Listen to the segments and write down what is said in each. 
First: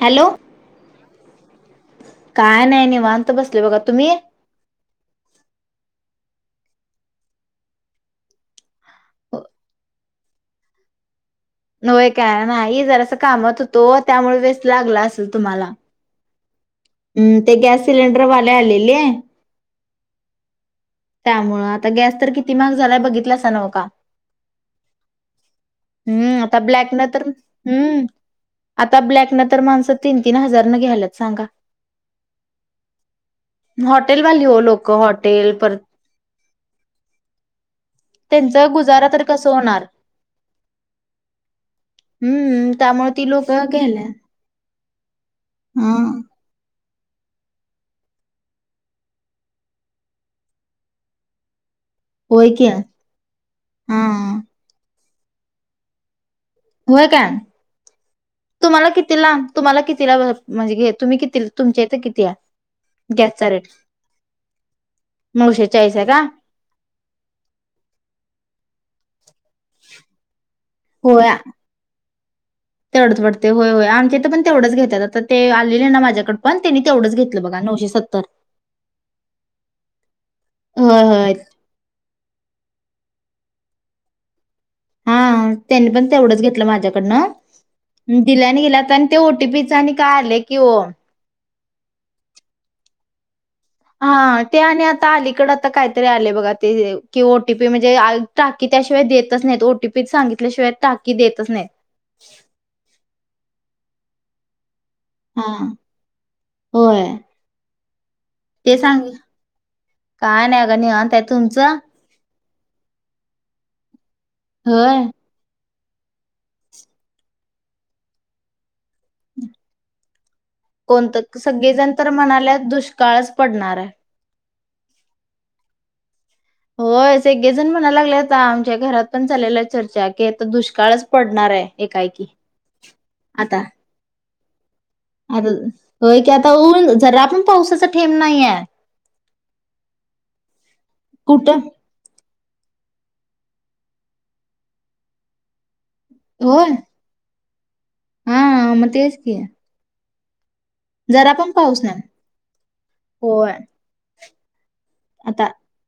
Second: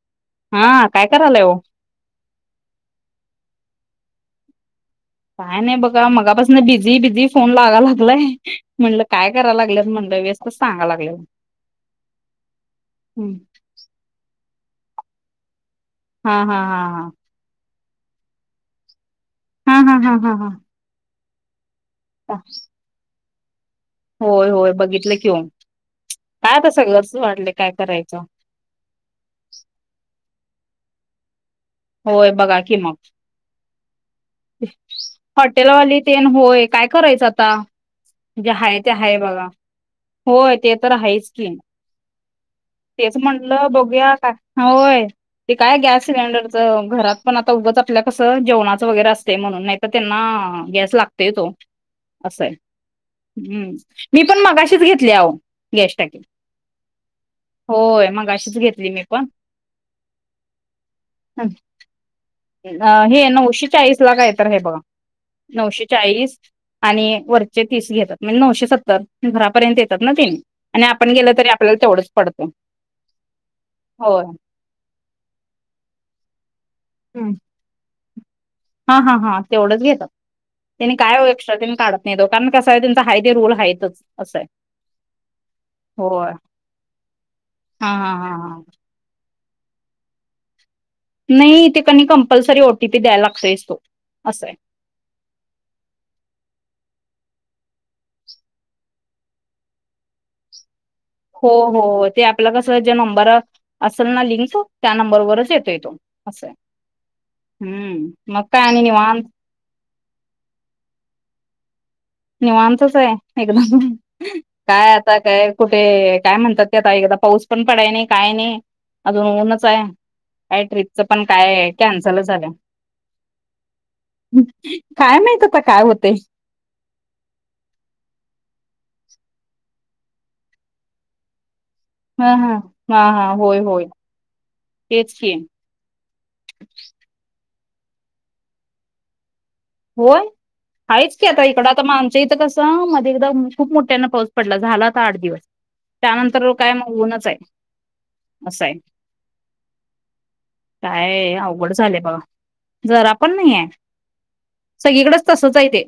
Hello हा काय करायला हो. काय नाही निवांत बसले बघा, तुम्ही. काय नाही बघा! मगापासून बिझी बिझी फोन लागा लागलाय. म्हणलं काय कराय लागलंत म्हटलं व्यस्त कसं सांगा लागलं होय काय नाई जरास कामत होतो त्यामुळे वेस् लागला असेल तुम्हाला. हा हा हा हा. हम्म ते गॅस सिलेंडर वले आलेलेे. हा हा हा हा हा त्या मुळात आता गॅस तर हा किती महाग झालाय बघितलास आता नका का! होय होय बघितलं ओ! हम्म! आता ब्लॅक न तर हम्म! करायचं आता ब्लॅक न तर माणसं तीन तीन हजार न घ्यालात सांगा. होय बघा कि मग, होट हॉटेलवाली तेन होय, काय करायचं आता जे त्यांचा हाय ते गुजारा हाय तर बघा! कसं होणार होय ते, तर आहेच की हम्म त्यामुळे तेच ती लोक म्हटलं घ्यायल्या बघूया का हा होय, ते काय हा गॅस सिलेंडरचं, घरात पण आता उगाच आपल्या कसं जेवणाचं वगैरे असत. ते म्हणून नाही तर त्यांना गॅस लागतय ओ! होय असंय की हम्म हा मी पण मगाशीच घेत. तल्याह गॅस्टाक [unintelligible] होय काय मगाशीच तुम्हाला घेतली मी पण. कितीला तुम्हाला कितीला म्हणजे तुम्ही किती तुमच्या इथ किती आहे ज हे गॅसचा नऊशे रेट चाळीस ला काय तर हे बघा नऊशे चाळीस आणि वरचे तीस घेतात म्हणजे नऊशे सतर. ह. घरापर्यंत येतात ना, ते आणि आपण गेलं तरी आपल्याला तेवढंच पडत. तेढत पडते होय होय आमच्या इथ पण तेवढंच घेतात आता ते आले ना माझ्याकड. पण तीनी तेवढंच घेतलं बघा नऊशे सत् तर. हा हा हा तेवढंच यत. त्यांनी होय काय हो होय एक्स्ट्रा त्यांनी काढत नाही तो कारण कस. काय तुमचा हाय ते रोल आहेतच असं हे. हा हा तेनी पण तेवढंच घेतलं माझ्याकडन हा हा हा दिल्या हा. णि गेल्या आतेन ते ओट ते पिझ्झा नि आणि काले कि हो. नाही ते कनी कंपल्सरी ओ टी पी द्यायला लागतोयस. हा ते आणि आता अलीकड त काहीतरी आले बघा ते अ कि ओ टी पी म्हणजे आलता त्याशिवाय देतच नाहीत ओ टी पी सांगितल्याशिवाय टाक. हो हो ते आपलं कस ज्या नंबर असल ना लिंस [unintelligible] हा होय हम्म मग काय ते आणि सांग निवांत काय नाही का निवांता तुमचं? निवांतच आहे एकदम. काय होय. आता काय? कुठे काय म्हणतात ते आता एकादा पाऊस पण पडाय नाही काय नाही अजून ऊनच आहे. काय ट्रिपच पण कोणतं काय सगळी जण तर कॅन्सल झालं म्हणाल्या दुष्काळच पडणार आहे. काय माहित आता काय होते. होय सगळेजण म्हणायला लागले आता आमच्या घरात पण चालेल्या आहे चर्चा की आता दुष्काळच पडणार आहे. एकाएकी हा हा हा हा होय होय. तेच की [unintelligible] आ हो की आता ऊन जरा आपण पाऊसच ठेम नाही आहे. होय आहेाच की आता कुठं? इकडं आता आमच्या इथं कसं मज एकदा [unintelligible] खूप मोठ्यांना पाऊस पडला झाला आता आठ दिवस. त्यानंतर होय काय म उनच आहे. हा असं आहे म तेच कि काय अवघड झालंय बघ जरा पण होय नाही आहे सगळीकडेच आता तसच आहे ते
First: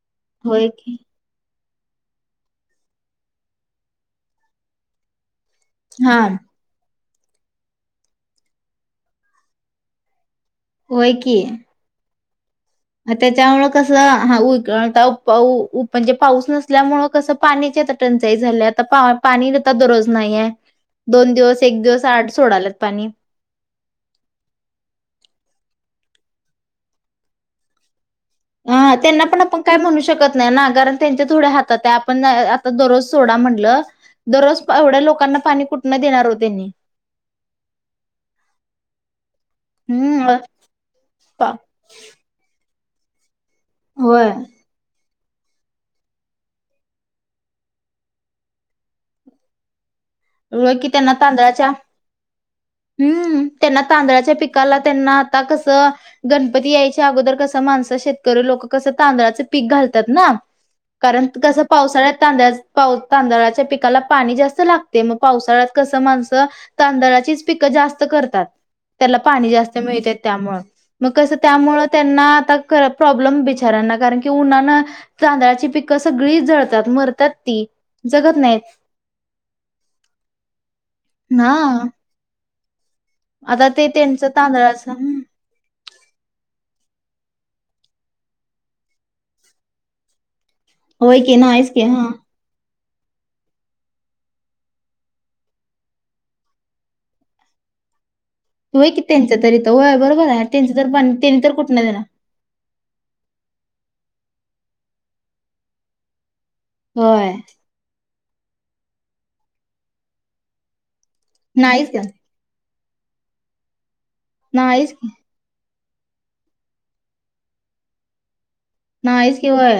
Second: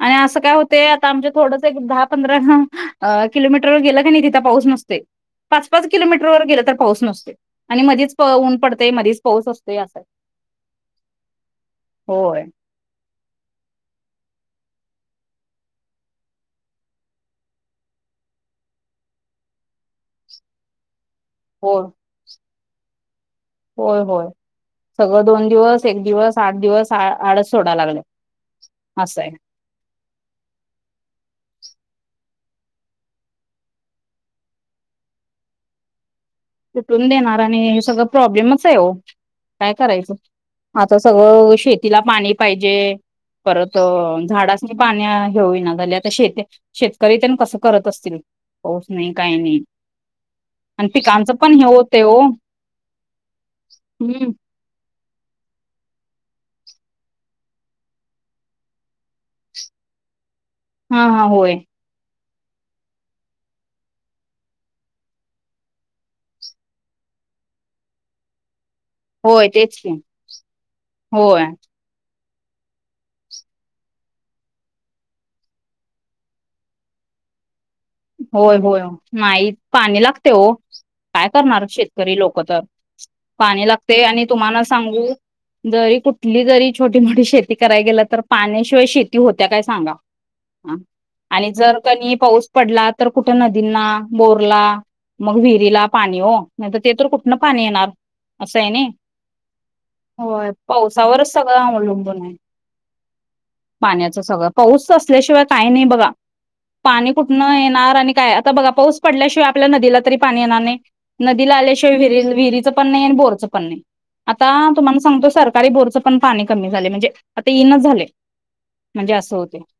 आणि असं काय होय होते की आता आमच्या थोडं दहा पंधरा किलोमीटर व गेलं का नाही तिथं पाऊस नसतय पाच पाच हा किलोमीटर गेल तर पाऊस नसो आणि मधीचऊन पडतय मधीच पाऊस असतोय असाय होय की होय त्याच्यामुळ कसं हाता म्हणजे पाऊस नसल्यामुळे कसं पाण्याची आता टंचाई झाली आता पा पाणीता दररोज नाही आहे दोन दिवस हो एक दिवस आठ सोडल्यात पणी होय होय सगळं दोन दिवस एक दिवस आठ दिवस आडच सोडाय लागलेत हा त्यांना पण आपण काय म्हणू शकत नाही ना कारण त्यांच्या थोड्या हात आपण आता दररोज सोडा म्हटलं दररोज एवढ्या लोकांना पाणी कुठणं देणार हो तुटून देणार आणि हे सगळं प्रॉब्लेमच आहे हो काय करायचं हम्म आता सगळं शेतीला पाणी पाहिजे परत होय. झाडासणी पाणी घेऊना झा आता श शेतकरी त्यां कसं करत असतील पाऊस नाही काही नाही रोय आणि कि त्यांना पिकांचं पण हे त होते हो हम्म त्यांना हम्म तांदळाच्या पिकाला त्यांना आता कसं गणपती यायच्या अगोदर कसं माणसं शेतकरी लोक कसं तांदळाचं पीक घालतात ना हा हा कारण होय कस पावसाळ्यात तांदळा पा तांदळाच्या पिकाला पाणी जास्त लागत ते मग पावसाळ्यात कसं माणसं तांदळाचीच पिकं जास्त करतात त्याला होय पाणी तेच जास्त की मिळते त्यामुळ मग कसं होय त्यामुळ त्यांना आता प्रॉब्लेम बिचाऱ्यांना कारण की उन्हानं तांदळाची पिकं सगळी जळतात मरतात ती जगत होय नाहीत होय नाही पाणी लागते हो काय ना करणार शेतकरी लोक कता [inaudible] पाणी आता ते लागते आणि त्यांचं तुम्हाला तांदळाचं सांगू जरी कुठली जरी छोटी मोठी शेती कराय गेलं तर पाण्याशिवाय शेती होत्या काय सांगा हा. होय कि आणि नाही च जर कि कणी पाऊस पडला तर कुठं नदींना बोरला मग विहिरीला पाणी हो नाही ते तर कुठन पाणी येणार त आहे कि त्यांच तरी त बरोबर ना आहे त्यांचं तर प पावसावरच त्यांनी तर सगळं कुठन देण अवलंबून आहे पाण्याचं सगळं पाऊस असल्याशिवाय काही नाही बघा. पाणी. होय कुटणं येणार आणि काय. आता बघा पाऊस पडल्याशिवाय आपल्या नदीला तरी पाणी येणार नाही. नदीला नाहीच आल्याशिवाय की विरी विहिरीच पणणे आणि बोरचं पण नाही. आता नाहीच तुम्हाला की सांगतो सरकारी भोर च पण पाणी कमी झालय म्हणजे, आता ईनच झालंय. नाईच कि होय.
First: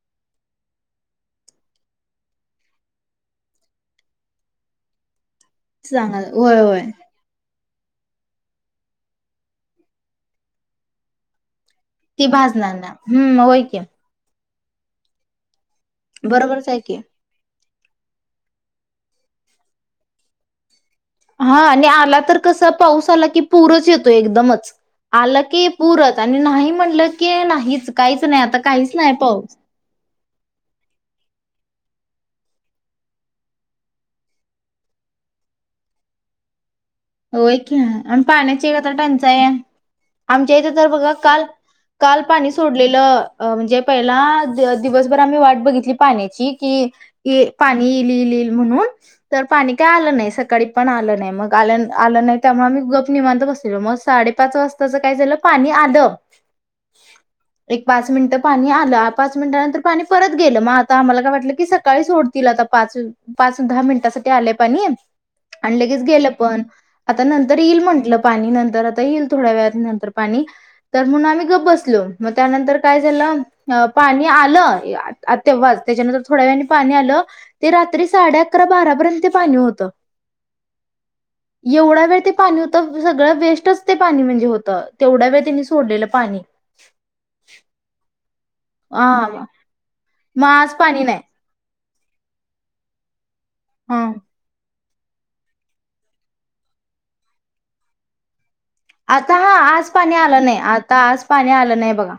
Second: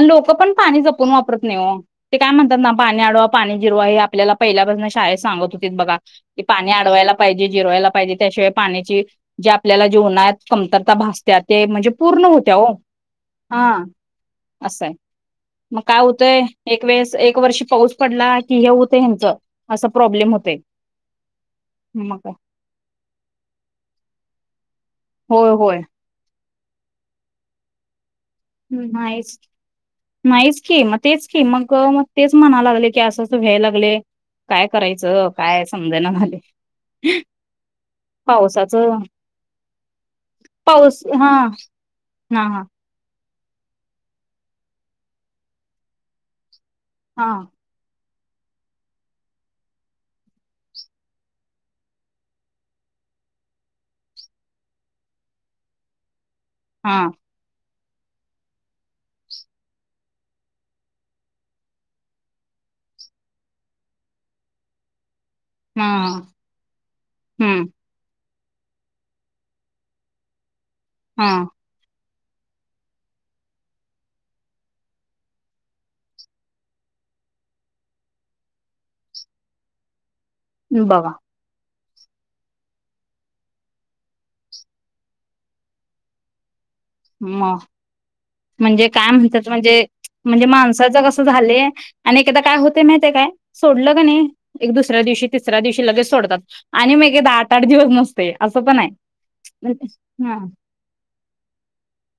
लोक पण पाणी जपून वापरत नाही हो. ते काय म्हणतात ना पाणी अडवा पाणी जिरवा हे आपल्याला पहिल्यापासून शाळेत सांगत होतीत, बघा सांगा होय पाणी होय अडवायला पाहिजे जिरवायला पाहिजे त्याशिवाय पाण्याची जे आपल्याला जेवणात कमतरता भासत्या ते म्हणजे पूर्ण ती होत्या हो, भाजणार ना हम्म होय की हा. असं आहे. मग काय [unintelligible] बरोबरच आहे एक की वेळेस वर्ष पाऊस पडला की हे होत ह्यांचं असा प्रॉब्लेम होतय. हा आणि मग आला काय तर कसा पाऊस आला की पूरच येतो एकदमच. आलं होय की होय पुरच आणि नाही. म्हटल की नाहीचं काही नाहीच, नाहीच की मग तेच की मग. अग मग तेच म्हणा लागले की असं अस व्हाय लागलय काय करायचं काय समजना झालय. होय की आणि पाण्याची एक आता पावसाचं टंचाई आहे आमच्या इथे तर पाऊस बघा हा काल काल हा पाणी हा सोडलेलं. अ म्हणजे पहिला दिवसभर आम्ही वाट बघितली पाण्याची की हा की पाणी इल ईल. म्हणून तर पाणी काय आलं नाही सकाळी पण आलं नाही मग आल्यानंत आलं नाही त्यामुळे आम्ही गप निवांत बसलेलो मग साडेपाच वाजताच काय झालं पाणी आलं. हा. एक पाच मिनिट पाणी आलं पाच मिनिटानंतर पाणी परत गेलं मग आता आम्हाला काय वाटलं कि सकाळी सोडतील आता पाच पाच दहा मिनिटासाठी आलंय पाणी. आणि लगेच हा गेलं पण. आता नंतर हम्म येईल म्हंटलं. पाणी नंतर आता येईल थोड्या वेळात नंतर पाणी. तर म्हणून हा आम्ही गप बसलो. मग त्यानंतर काय झालं पाणी आलं तेव्हाच त्याच्यानंतर थोड्या वेळाने पाणी आलं ते रात्री साडे अकरा बारापर्यंत पाणी होत. बाघा एवढा वेळ ते पाणी होतं सगळं वेस्टच ते पाणी म्हणजे होतं तेवढ्या वेळ त्यांनी सोडलेलं पाणी म म्हणजे हा काय म्हणतात म्हणजे मग म्हणजे आज पाणी माणसाचं नाही कसं झालंय आणि एकदा काय होते माहितीय काय? सोडलं का ह नाही एक दुसर तिसऱ्या दिवशी तिसऱ्या दिवशी लगेच सोडतात आणि मगे दहा आठ आठ दिवस नसतंय, आता हा आज पाणी आलं नाही आता आज पाणी आलं नाही बघा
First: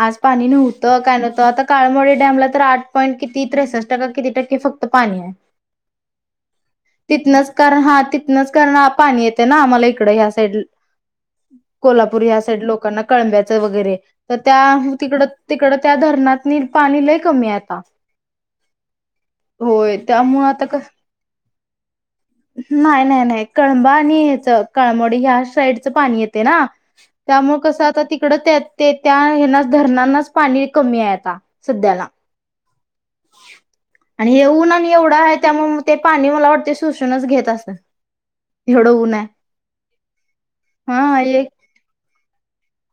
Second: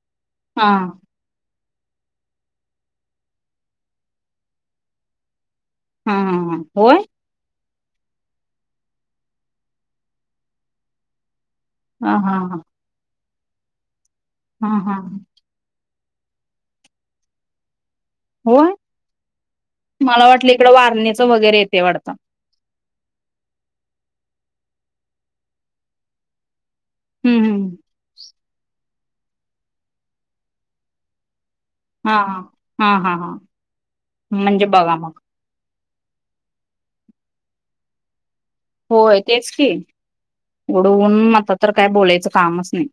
आज पाणी हा नव्हतं काय नव्हतं आता, काळमोडी डॅमला तर आठ पॉईंट किती त्रेसष्ट की किती टक्के फक्त पाणी आहे. हा हा होय. तिथनंच कारण हा तिथनंच कारण पाणी येते ना आम्हाला इकड ह्या साईड हा कोल्हापूर हा ह्या साईड लोकांना कळंब्याचं वगैरे, तर हा हा त्या हा तिकड तिकड त्या धरणात पाणी लय कमी आता होय होय मला त्यामुळे वाटलं आता इकड क वारणीच वगैरे येते वाटत. नाही नाही नाही कळंबा आणि याच कळमोडी ह्या साईडच पाणी येते ना हम्म त्यामुळे हम्म कसं आता ते तड ते त्या ह्याला धरण्यांच पाणी कमी आहे आता, सध्याला हा हा हा हा हा आणि हे म्हणजे ऊन आणि बघा एवढं मग आहे त्यामुळे ते पाणी मला वाटते शोषूनच घेत असत. एवढं ऊन होय आहे तेच की हा उडून एक आता तर काय बोलायचं काम आम्हास ही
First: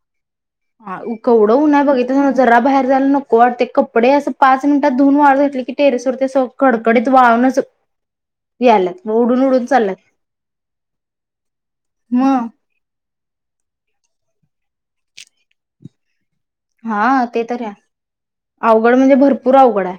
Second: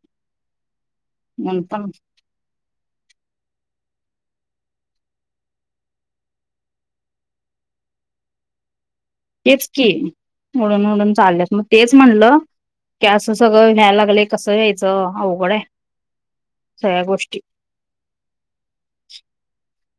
हा केवढं उन्ह आहे बघितला ना जरा बाहेर जायला नको वाटतंय. कपडे असं पाच मिनिटात धुऊन वाळत घातली की टेरेसवरती चौक कडकडीत वाळूनचलात तेच की उडून उडून चालल्यात मग तेच म्हणलं मग की असं सगळं ह्याय लागलेय कसं होयचं ज अवघड हाय. हा ते तर या अवघड म्हणजे भरपूर अवघड हाय,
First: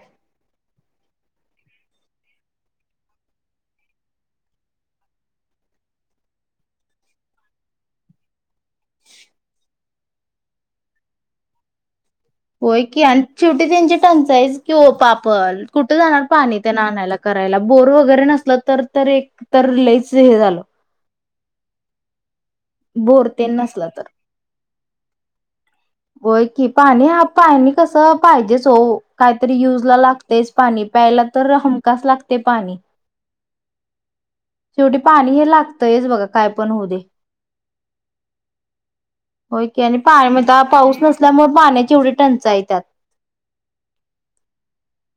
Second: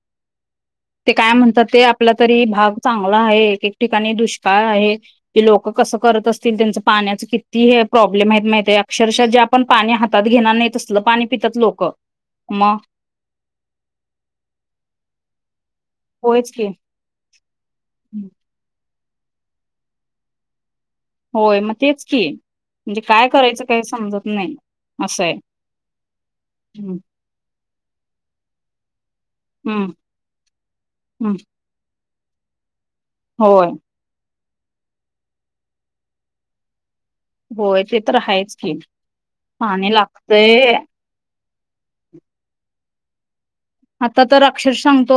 ते काय म्हणतात ते आपला तरी भाग चांगला आहे एक एक ठिकाणी दुष्काळ आहे की लोक कसं करत असतील त्यांचं पाण्याच किती हे प्रॉब्लेम आहेत माहििते हाय का अक्षरशः जे आपण पाणी हातात घेणार नाही तसलं पाणी पितात लोक मग होय की आणि शेवटी त्यांची टंचाईस की पापल कुठे जाणार होयच पाणी की त्यानं आणायला करायला बोर वगैरे नसल तर तर एक तर लईच हे झालंय होय मग तेच की म्हणजे काय बोर तेन करायचं काय नसलं तर समजत नाय असं हाय होय की पाणी ह पाणी पाणी कसं पाहिजेच हो काहीतरी यूजला लागतंयच पाणी प्यायला हम्म तर हमखास लागतंय ते पाणी होय शेवटी पाणी हे लागतयच बघा काय पण होऊ दे होय ते तर हायच की पाणी लागतय ल्यामुळे पाण्याची एवढी टंचाई त्यात आता तर अक्षर सांगतो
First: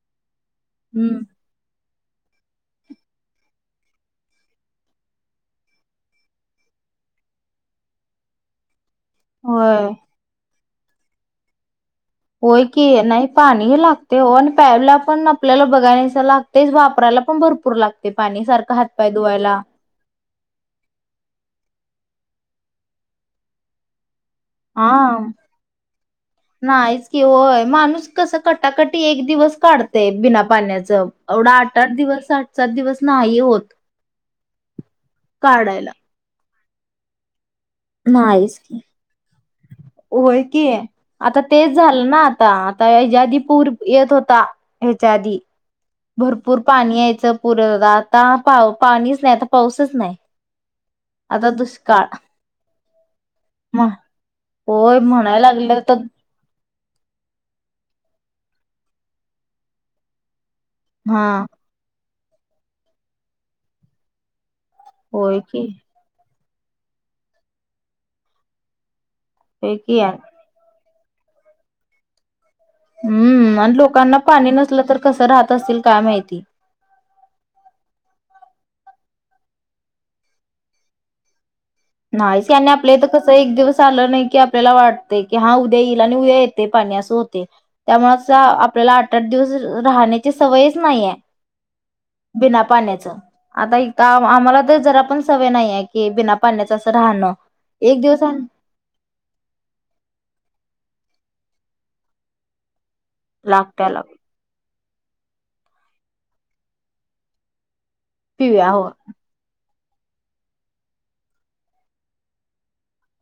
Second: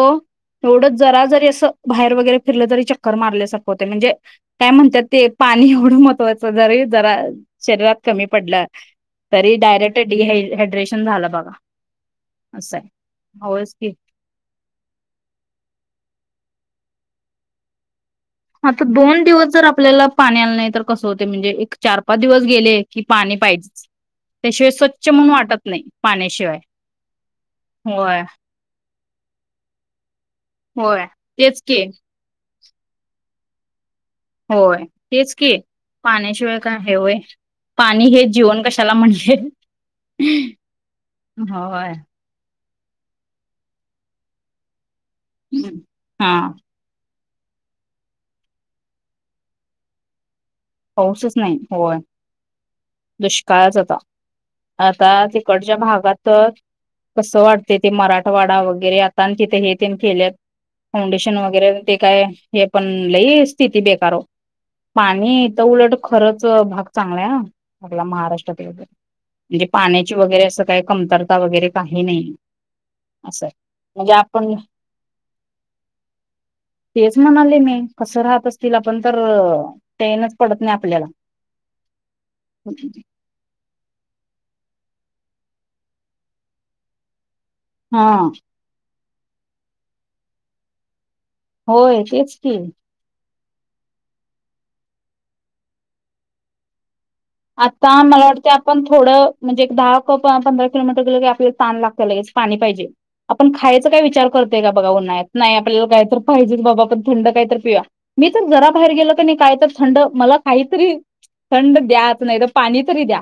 एवढंच हम्म जरा जरी असं बाहेर वगैरे फिरलं तरी चक्कर मारल्यासारखं होतेय म्हणजे काय म्हणतात ते पाणी एवढं महत्वाचं जरी जरा शरीरात कमी पडलं तरी होय डायरेक्ट डी हायड्रेट रेशन झाला बघा होय असं आहे की नाही होयच पाणीही की लागते हो आणि प्यायला पण आपल्याला बघाय लागताय वापरायला पण भरपूर लागत आता दोन दिवस जर आपल्याला पाणी आलं नाही तर कसं होते म्हणजे एक चार दिवस गेले की पाणी पाहिजे हा पाण्याशिवाय नाहीच कि होय माणूस होय कस कटाकट एक दिवस काढतेय बिना पाण्याच होय एवढा तेच आठ की आठ दिवस सात दिवस ना होत होय तेच की काढायला. पाण्याशिवाय का हेवय पाणी हे नाहीच जीवन की. कशाला म्हणले होय की आता तेच होय झालं ना आता च्या आधी पूर येत होता ह्याच्या आधी हा भरपूर पाणी यायचं पुर आता पा पाणीच नाही आता पाऊसच नाही पाऊसच आता नाही हो दुष्काळ दुष् काळच होय आता म्हणायला तिकडच्या लागलं तर भागात कस वाटते ते मराठवाडा वगैरे आता आणि तिथे हे त केलेत हा फाउंडेशन वगैरे काय हे पण लई स्थिती बेकारो पाणी होय की. उलट खरं भाग चांगला आहे आपला महाराष्ट्रात म्हणजे होय की पाण्याची वगैरे असं काय कमतरता वगैरे काही नाही असं हम्म आणि म्हणजे लोकांना पाणी आपण नसलं तर कस राहत असतील काय माहिती तेच म्हणाले मी कस राहत असतील आपण तर पढ नाही आपिलेला नाहीस आपल्या तर कसं एक दिवस आलं नाही की आपल्याला वाट ते क हा उद्या येईल आणि उद्या येते पाण्यास होत हा त्यामुळेच आपल्या आठ आठ दिवस राहण्याची सवयच नाहीये होय बिना तेचतील पाण्याचं आता हित आम्हाला तर जरा पण सवय नाही ये का बिना पाण्यात अ आता मला वाटतंय आपण थोडं म्हणजे एक दहा प प पंधरा किलोमीटर गेलं की आपल् तान लागतीया लगेच पाणी पाहिजे. आपण लागत्या खायचं काय लाग विचार करतय का बघा उन नाय, नाय आपल्याला काय तरी पाहिजेच बाबा आपण थंड कायतरी पिऊया. मी तर जरा पिऊया हो बाहेर गेलो क नाय काय तर थंड, मला काहीतरी थंड द्याच. नाय तर पाणी तरी द्या.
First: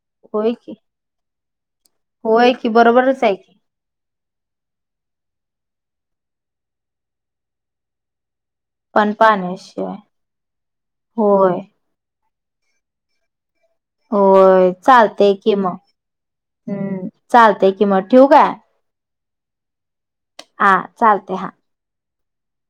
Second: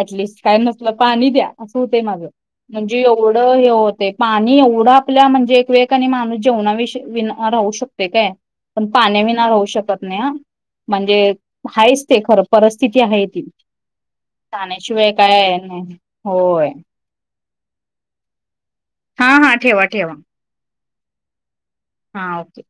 ऍटलिस्ट होय काय की नसलं पाणी द्या. अस होतय माझ होय की म्हणजे बरोबरच आहे एवढं की हे होतय. पाणी एवढं आपल्या म्हणजे एक वे आणि माणूस जेवणा विषयी विना राहू शकतोय काय पण पाण्या विना राहू शकत नाय ह म्हणजे होय हायच ते खरं परिस्थिती हायत. [inaudible] होय चालतंय किं मग नाही होय हम्म. चालते कि मग ठिवू काय? हा हा ठेवा ठेवा. हा चालतय हा. हा ओके.